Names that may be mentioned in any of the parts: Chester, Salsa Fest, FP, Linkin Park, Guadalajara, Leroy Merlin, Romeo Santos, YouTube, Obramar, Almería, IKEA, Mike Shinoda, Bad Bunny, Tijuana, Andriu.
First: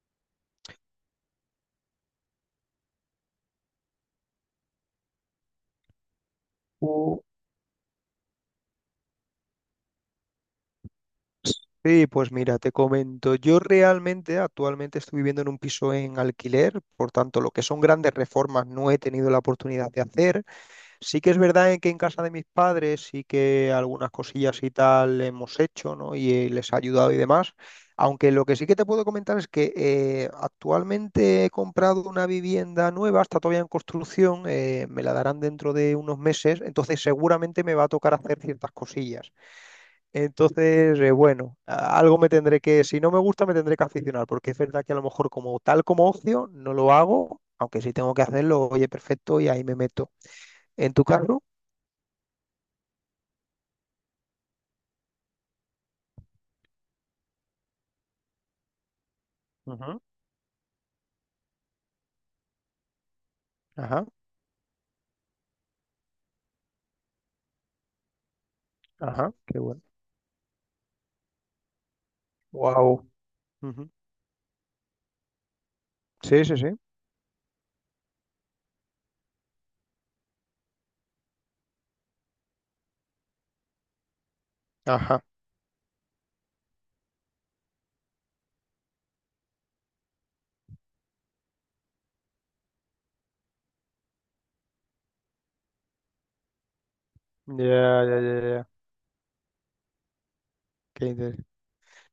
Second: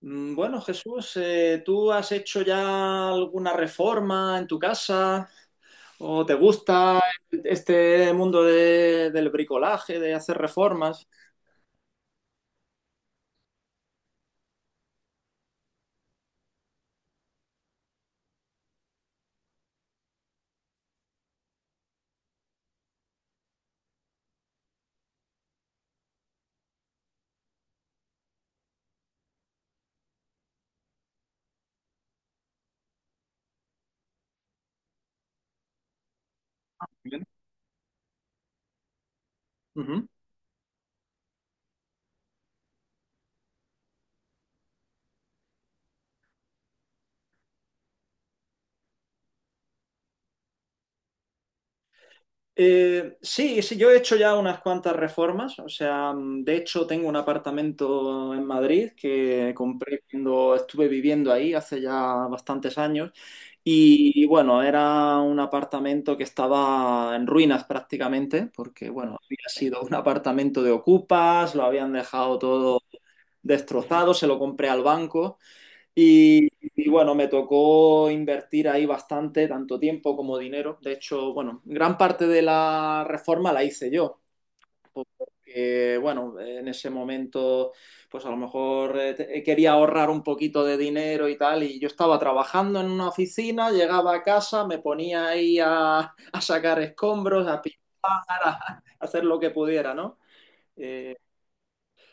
Bueno, Jesús, ¿tú has hecho ya alguna reforma en tu casa? ¿O te gusta Uh, este mundo del bricolaje, de hacer reformas? Sí, pues mira, te comento, yo realmente actualmente estoy viviendo en un piso en alquiler, por tanto, lo que son grandes reformas no he tenido la oportunidad de hacer. Sí que es verdad en que en casa de mis padres sí que algunas cosillas y tal hemos hecho, ¿no? Y les ha ayudado y demás. Aunque lo que sí que te puedo comentar es que actualmente he comprado una vivienda nueva, está todavía en construcción, me la darán dentro de unos meses, entonces Bien. seguramente me va a tocar hacer ciertas cosillas. Entonces, bueno, algo me tendré que, si no me gusta, me tendré que aficionar, porque es verdad que a lo mejor como tal como ocio no lo hago, aunque si tengo que hacerlo, oye, perfecto, y ahí me meto. En tu caso... Sí, yo he hecho ya unas cuantas reformas, o sea, de hecho tengo un apartamento en Madrid que Ujú. compré cuando estuve viviendo ahí hace ya bastantes años Ajá, y bueno, era un apartamento que estaba en ruinas prácticamente porque, bueno, ajá, había qué sido bueno. un apartamento de ocupas, lo habían dejado todo Wow. destrozado, se lo compré al banco Sí, y, sí, sí. y bueno, me tocó invertir ahí bastante, tanto tiempo como dinero. De hecho, bueno, gran parte de la reforma la hice yo, Ajá. porque bueno, en ese momento, pues a lo mejor quería ahorrar un poquito de dinero y tal, y yo estaba trabajando en una oficina, llegaba a casa, me ponía ahí a, a sacar escombros, a Ya, pintar, ya, ya, ya. a hacer lo que pudiera, ¿no? Qué Eh, interesante.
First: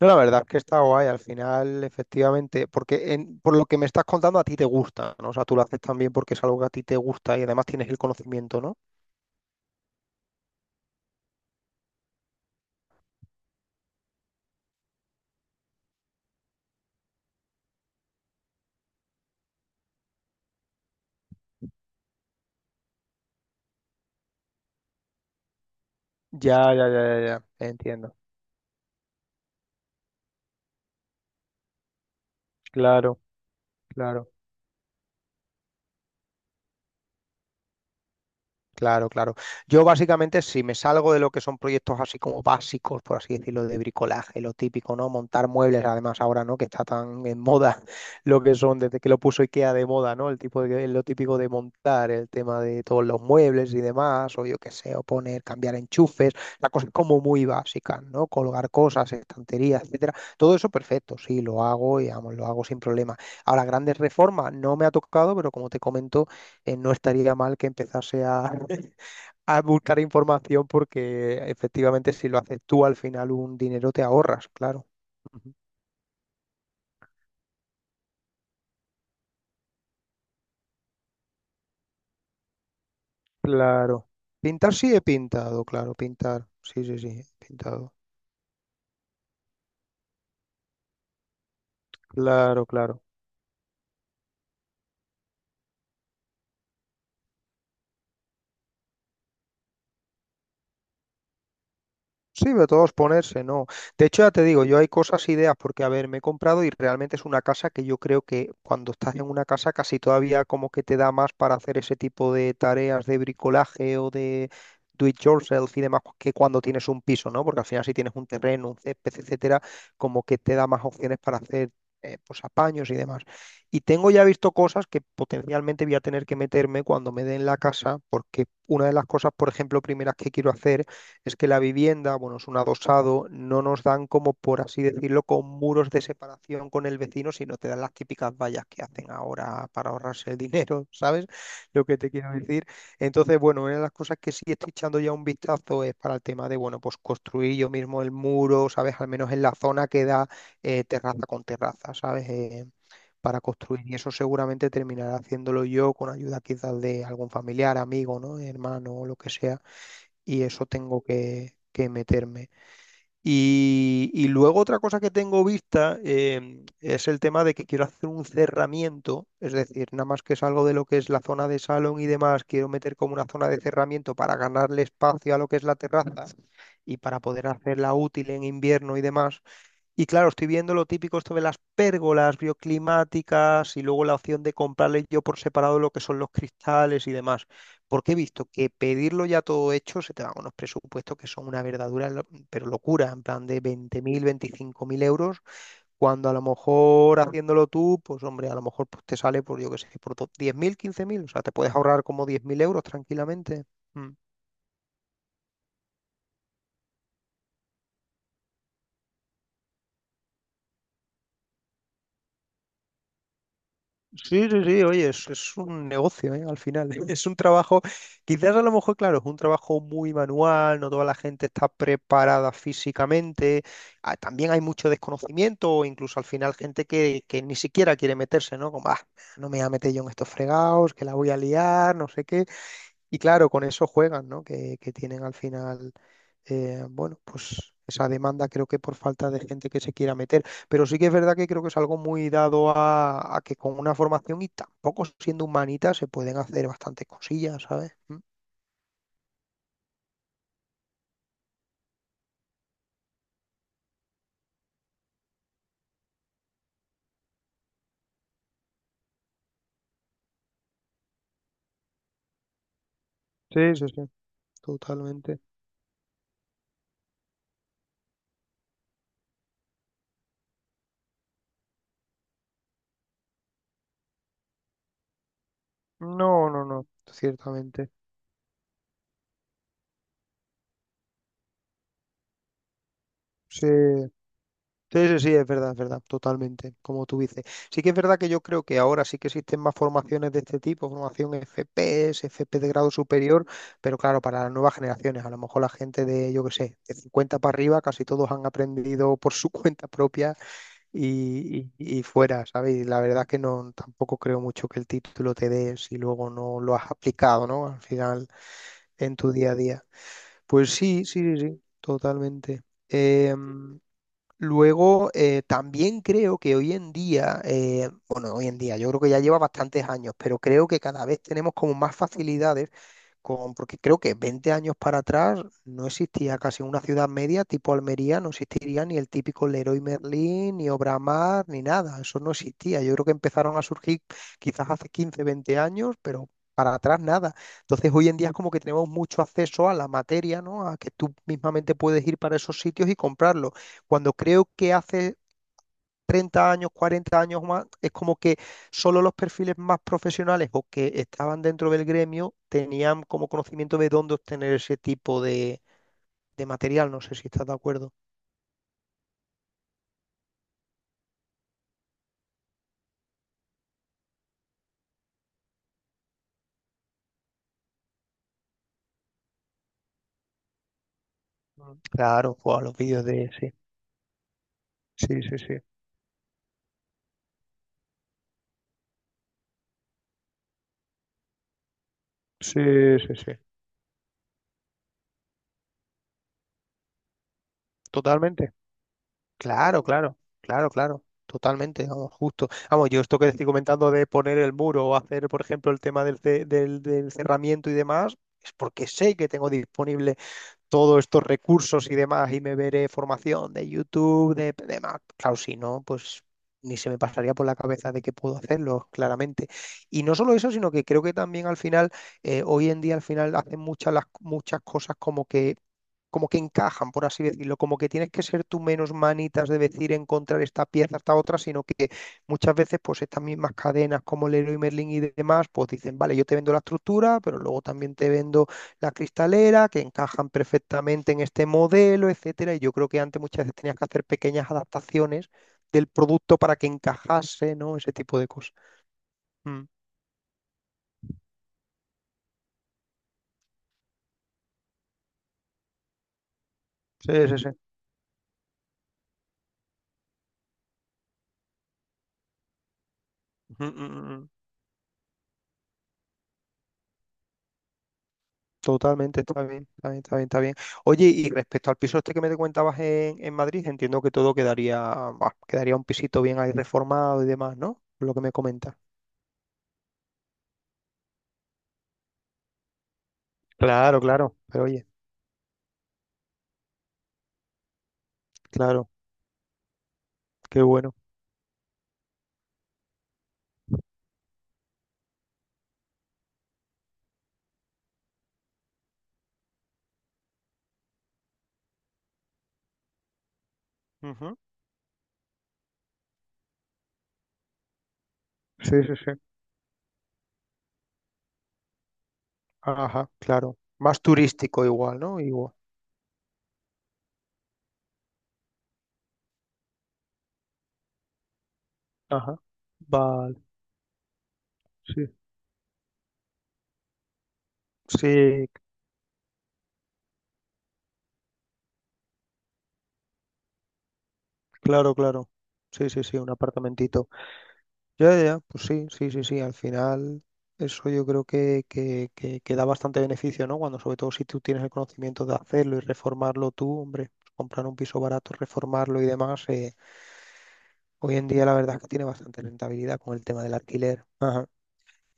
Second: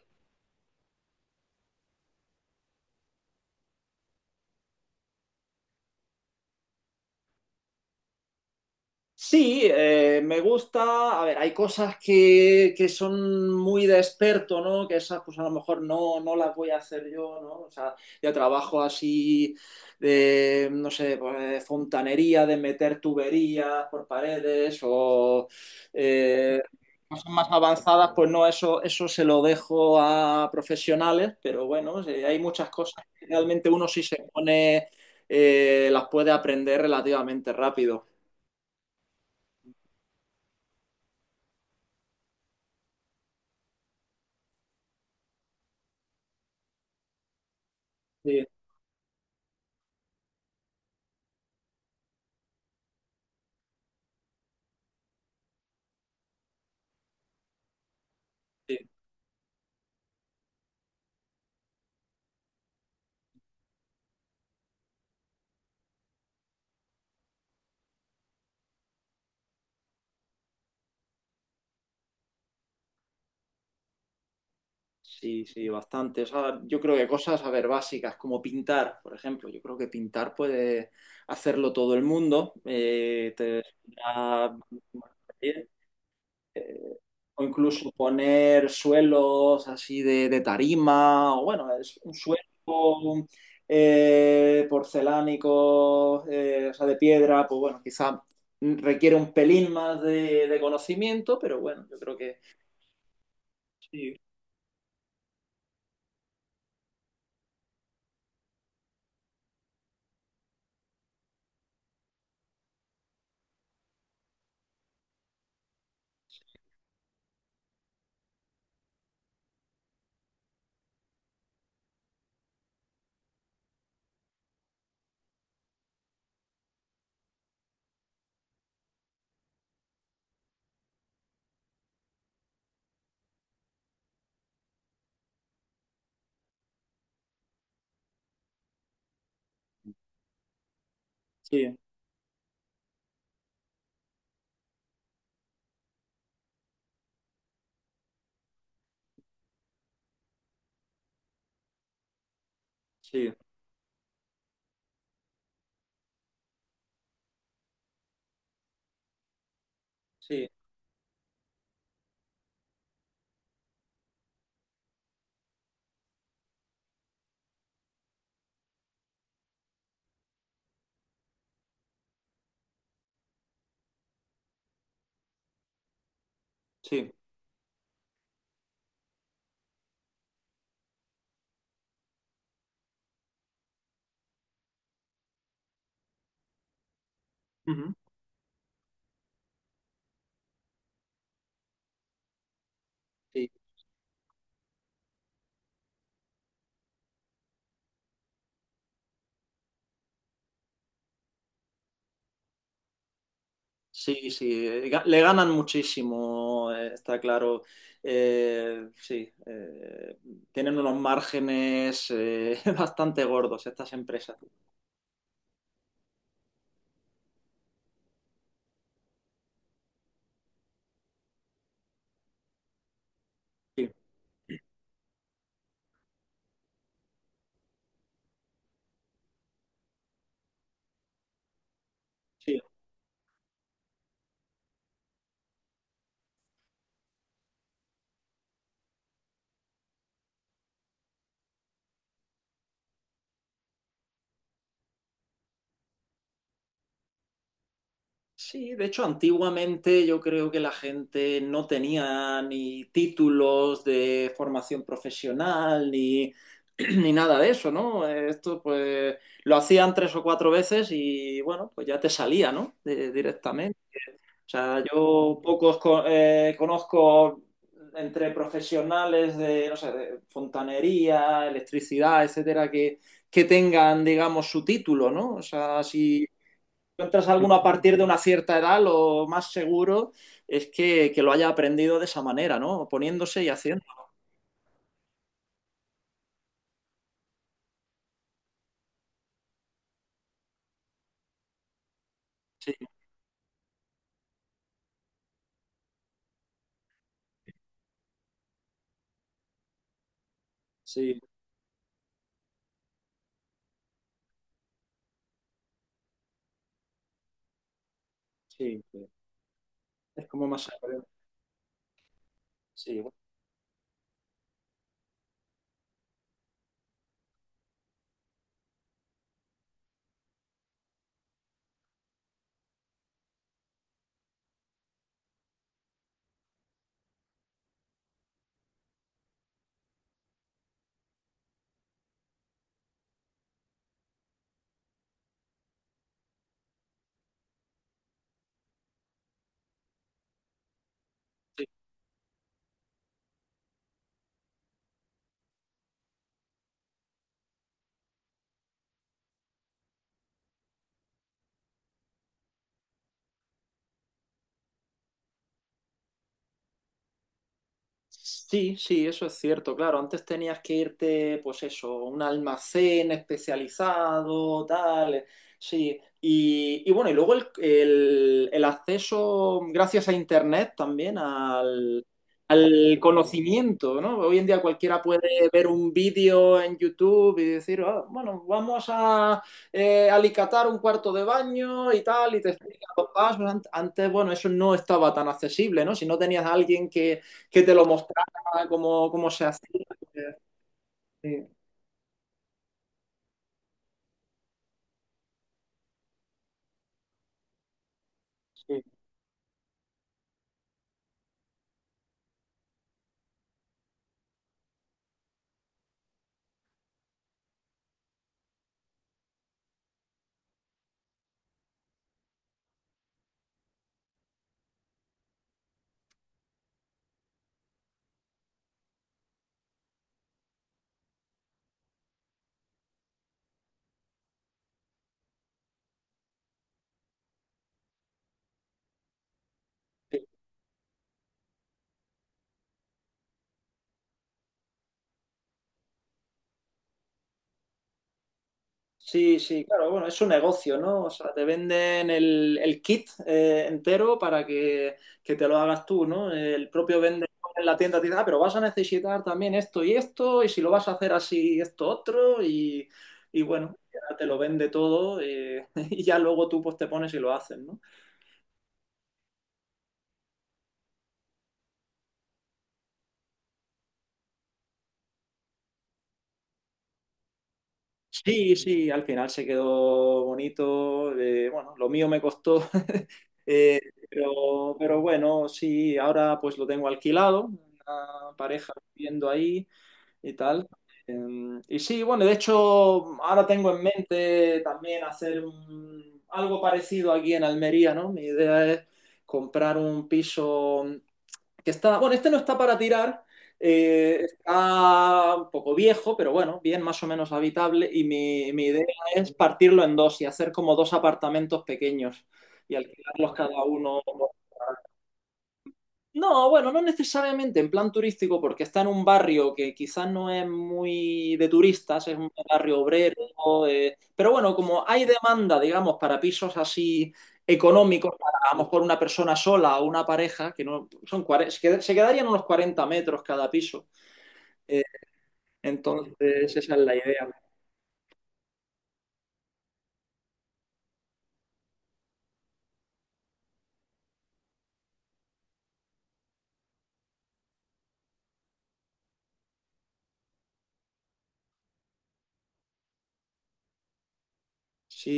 No, la verdad es que está guay. Al final, efectivamente, porque por lo que me estás contando, a ti te gusta, ¿no? O sea, tú lo haces también porque es algo que a ti te gusta y además tienes el conocimiento, ¿no? Sí, me gusta. A ver, hay cosas que, son muy de experto, ¿no? Que esas, pues a lo mejor no, no las voy a hacer yo, ¿no? O sea, yo trabajo así de, no sé, pues, de fontanería, de meter tuberías por paredes o eh, Ya, ya, ya, ya, cosas ya. más avanzadas, Entiendo. pues no, eso se lo dejo a profesionales, pero bueno, sí, hay muchas cosas Claro. que realmente uno si se Claro, pone, las puede aprender relativamente rápido. claro, claro. Yo básicamente, si me salgo de lo que son proyectos así como básicos, por así decirlo, de bricolaje, lo típico, ¿no? Montar muebles, además ahora, ¿no? Que está tan en moda lo Sí. que son, desde que lo puso IKEA de moda, ¿no? El tipo de, lo típico de montar, el tema de todos los muebles y demás, o yo qué sé, o poner, cambiar enchufes, las cosas como muy básicas, ¿no? Colgar Sí. cosas, estanterías, etcétera. Todo eso perfecto, sí, lo hago y vamos, lo hago sin problema. Ahora, grandes reformas no me ha tocado, pero como te comento, no estaría mal que empezase a, a buscar información porque efectivamente si lo haces tú al final un dinero te ahorras, claro. Sí, Ujú. sí, bastante. O sea, yo creo que cosas, a ver, básicas, como pintar, por ejemplo. Yo creo que pintar puede hacerlo todo el mundo. Claro. a- Pintar sí he pintado, claro, pintar. Sí, sí, sí, o he incluso pintado. poner suelos así de tarima, o bueno, es un suelo Claro, claro. Porcelánico, o sea, de piedra, pues bueno, quizá requiere un pelín más de conocimiento, pero bueno, yo creo que Sí, de todos ponerse, no. De sí, hecho, ya te digo, yo hay cosas, ideas, porque a ver, me he comprado y realmente es una casa que yo creo que cuando estás en una casa casi todavía como que te da más para hacer ese tipo de tareas de bricolaje o de do it yourself y demás que cuando tienes un piso, ¿no? Porque al final si tienes un terreno, un césped, etcétera, como que te da más opciones para hacer pues apaños y demás. Y tengo ya visto cosas que potencialmente voy a tener que meterme cuando me den la casa, porque una de las cosas, por ejemplo, primeras que quiero hacer es que la vivienda, bueno, es un adosado, no nos dan como, por así decirlo, con muros de separación con el vecino, sino te dan las típicas vallas que hacen ahora para ahorrarse el dinero, ¿sabes? sí, Lo que te quiero decir. Entonces, bueno, una de las cosas que sí estoy echando ya un vistazo es para el tema de, bueno, pues construir yo mismo el muro, ¿sabes? Al menos en la zona que da terraza con terraza, ¿sabes? Sí, Para construir. Y eso seguramente terminaré haciéndolo yo con ayuda quizás de algún familiar, amigo, ¿no? Hermano o lo que sea y sí, eso tengo que meterme. Y luego otra cosa que tengo vista es el tema de que quiero hacer un cerramiento, es decir, nada más que salgo de lo que es la zona de salón y demás, quiero meter como una zona de cerramiento para ganarle espacio a lo que es la terraza y sí. para poder hacerla útil en invierno y demás. Y claro, estoy viendo lo típico esto de las pérgolas bioclimáticas y luego la opción de comprarle yo por separado lo que son los cristales y demás. Ujú. Porque he visto que pedirlo ya todo hecho se te van unos presupuestos que son una verdadera, pero locura, en plan de 20.000, mil euros, cuando a lo mejor haciéndolo tú, pues hombre, a lo mejor pues, te sale por, yo qué sé, por 10.000, 15.000. O sea, te puedes ahorrar como 10.000 euros tranquilamente. Mm. Sí, sí, le ganan muchísimo, está claro. Sí, tienen unos márgenes bastante gordos estas empresas. Sí, sí, sí, oye, es un negocio, ¿eh? Al final, es un trabajo, quizás a lo mejor, claro, es un trabajo muy manual, no toda la gente está preparada físicamente, Sí, ah, también hay mucho desconocimiento, o incluso al final gente que ni siquiera quiere meterse, ¿no? Como, ah, no me voy a meter yo en estos fregados, que la voy a liar, no sé qué. sí. Y claro, con eso juegan, ¿no? Que tienen al final, bueno, pues esa demanda creo que por falta de gente que se quiera meter. Pero sí que es verdad que creo que es algo muy dado a que con una formación y tampoco siendo humanita se pueden hacer bastantes cosillas, ¿sabes? Mm. Sí, de hecho, antiguamente yo creo que la gente no tenía ni títulos de formación profesional ni, ni nada de eso, ¿no? Esto pues lo hacían tres o cuatro veces y bueno, pues ya te salía, ¿no? Sí, Directamente. sí, sí, O sea, totalmente. Conozco entre profesionales de, no sé, de fontanería, electricidad, etcétera, que tengan, digamos, su título, ¿no? O sea, si No, no, no, encuentras alguno a ciertamente. partir de una cierta edad, lo más seguro es que lo haya aprendido de esa manera, ¿no? Poniéndose y Sí. haciendo. Sí, sí, sí, es verdad, totalmente, como tú dices. Sí que es verdad que yo creo que ahora sí que existen más formaciones de este tipo, formación FPS, FP de Sí, grado superior, pero claro, para las nuevas generaciones, a lo mejor la gente de, yo qué sé, de 50 para arriba, casi todos han aprendido por su cuenta propia sí, y fuera, ¿sabes? Y la verdad es que no, tampoco creo mucho que el título te dé si luego no lo has aplicado, ¿no? Al final, sí. Sí. en tu día a día. Es como más Pues sí, seguro. sí, sí, sí, totalmente. Sí, bueno. Em, Luego, también creo que hoy en día, bueno, hoy en día, yo creo que ya lleva bastantes años, pero creo que cada vez tenemos como más facilidades con, porque creo que 20 años para atrás no existía casi una ciudad media tipo Almería, no existiría ni el típico Leroy Merlin, ni Obramar, ni nada, eso no existía. Yo creo que empezaron a surgir quizás hace 15, 20 años, pero para atrás nada. Entonces hoy en día es como que tenemos mucho acceso a la materia, ¿no? A que tú mismamente puedes ir para esos sitios y comprarlo. Cuando creo que hace 30 años, 40 años más, es como que solo los perfiles más profesionales o que estaban dentro del gremio tenían como conocimiento de dónde obtener ese tipo de material. No sé si estás de acuerdo. Sí, sí, eso es cierto, claro. Antes tenías que irte, pues eso, a un almacén especializado, tal. Sí, y bueno, y luego el acceso, gracias a Internet también, Mm. al, Claro, o a los al vídeos de... Sí, conocimiento, ¿no? Hoy en día cualquiera sí, sí, puede sí. ver un vídeo en YouTube y decir, "Ah, bueno, vamos a alicatar un cuarto de baño y tal, y te Sí, explica los sí, sí. pasos. Antes, bueno, eso no estaba tan accesible, ¿no? Si no tenías a alguien que te lo Totalmente. mostrara cómo, cómo se Claro, hacía. claro, claro, claro. Sí, Totalmente, vamos, justo. Vamos, yo esto que te estoy comentando de poner el muro o hacer, por ejemplo, el tema del, del, del cerramiento y demás, es sí, porque sé que tengo disponible todos estos recursos y demás y me veré formación de YouTube, de demás. Claro, si no, pues ni se me pasaría por la cabeza de que puedo hacerlo, claramente. Y no solo eso, sino que creo que también al final, hoy en día al final hacen muchas, las, muchas cosas como que encajan, por así decirlo, como que tienes que ser tú menos manitas de decir encontrar esta pieza, esta otra, sino que muchas veces pues estas mismas cadenas como Leroy Merlin y demás, pues dicen, vale, yo te vendo la estructura, pero luego también te vendo la cristalera, que sí. encajan perfectamente en este modelo, etcétera, y yo creo que antes muchas veces tenías que hacer pequeñas adaptaciones del producto para que encajase, ¿no? Ese tipo de cosas. Sí, sí, Mm. claro, bueno, es un negocio, ¿no? O sea, te venden el kit entero para que te lo hagas tú, ¿no? El propio Sí, vendedor sí, sí. en la tienda te dice, ah, pero vas a necesitar también esto y esto, y si lo vas a hacer así, esto otro, y Mm, bueno, mm, ya te mm. lo vende todo, y ya luego tú pues te pones y lo haces, ¿no? Totalmente, está bien, está bien, está bien, está bien. Oye, y respecto al piso este que me te comentabas en Madrid, entiendo que todo quedaría, bah, quedaría un pisito bien ahí reformado y demás, ¿no? Por lo que me Sí, comentas. sí, al final se quedó bonito. Bueno, lo mío me costó, eh, Claro, claro, pero oye, pero bueno, sí, ahora pues lo tengo alquilado, una pareja claro, viviendo ahí y qué tal. bueno. Y sí, bueno, de hecho, ahora tengo en mente también hacer algo parecido aquí en Almería, ¿no? Mi idea es comprar un piso que está, bueno, este no está para tirar, Ujú. está un poco viejo, pero bueno, bien, más o menos habitable, y mi Sí, idea sí, sí. es partirlo en dos y hacer como dos apartamentos pequeños y Ajá, alquilarlos claro. cada uno. Más turístico igual, ¿no? Igual. No, bueno, no necesariamente en plan turístico, porque está en un barrio que quizás no es muy de turistas, es un Ajá. barrio obrero, Vale, pero bueno, como hay sí. demanda, digamos, para pisos así económicos, para Sí, a lo mejor una persona sola o una pareja, que no son se quedarían unos 40 metros cada piso. eh, claro, claro. Sí, sí, entonces, sí, un esa es la apartamentito. idea. Ya, ya, ya, pues sí, sí, sí, sí, al final eso yo creo que da bastante beneficio, ¿no? Cuando sobre todo si tú tienes el conocimiento de hacerlo y reformarlo tú, hombre, pues comprar un piso barato, reformarlo y demás, hoy en día la verdad es que tiene bastante rentabilidad con el tema del alquiler.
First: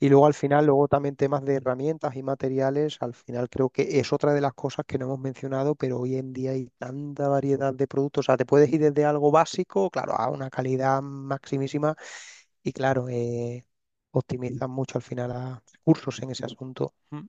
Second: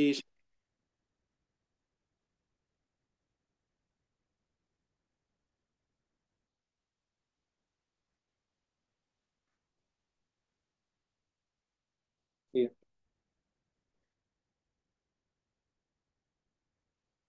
Y sí. luego al final, luego también temas de herramientas y materiales, al final creo que es otra de las cosas que no hemos mencionado, pero hoy en día hay tanta variedad de productos, o sea, te puedes ir desde algo básico, claro, a una calidad maximísima Sí. y claro, optimizan mucho al final a recursos en ese asunto. Mm.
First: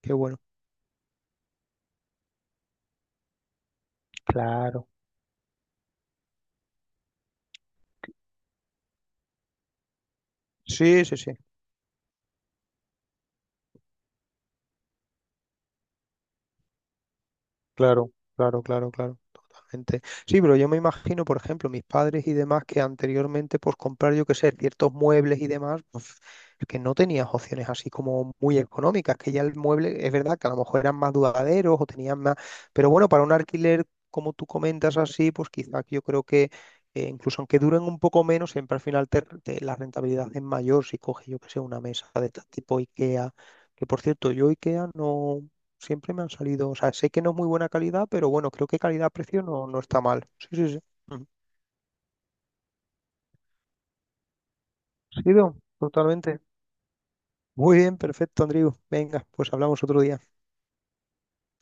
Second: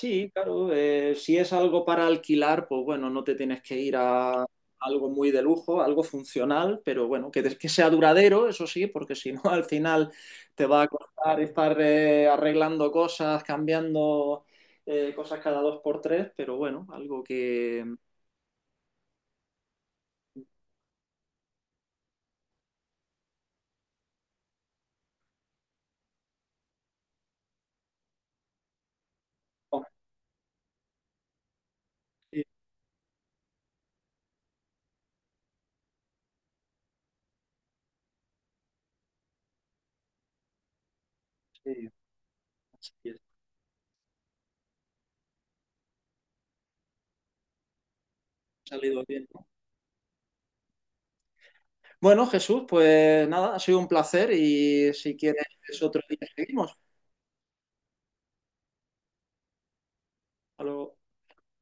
Qué bueno. claro, si es algo para alquilar, pues bueno, no te tienes que ir a Claro. algo muy de lujo, algo funcional, pero bueno, que sea duradero, eso sí, porque si no, al final te va a Sí, sí, sí. costar estar arreglando cosas, cambiando cosas cada dos por tres, pero bueno, algo que... Claro, claro, claro, claro, totalmente. Sí, pero yo me imagino, por ejemplo, mis padres y demás que anteriormente, pues comprar, yo qué sé, ciertos muebles y demás, pues que no tenías opciones así como muy económicas, que ya el Oh. mueble, es verdad que a lo mejor eran más duraderos o tenían más, Sí, pero bueno, para un alquiler, como tú comentas así, pues quizás yo creo que incluso aunque duren un poco menos, siempre al final la rentabilidad es mayor si coges, yo qué sé, una sí, mesa de este tipo así es, IKEA. Que por cierto, yo IKEA no. Siempre me han salido, o sea, sé que no es muy buena calidad, pero bueno, creo ha que salido bien, calidad-precio ¿no? no, no está mal. Sí, sí, sí. Ujú. Bueno, Jesús, pues nada, ha sido un placer y si quieres Sido, otro día totalmente. seguimos. Muy bien, perfecto, Andriu. Venga, pues hablamos otro día. Hasta luego.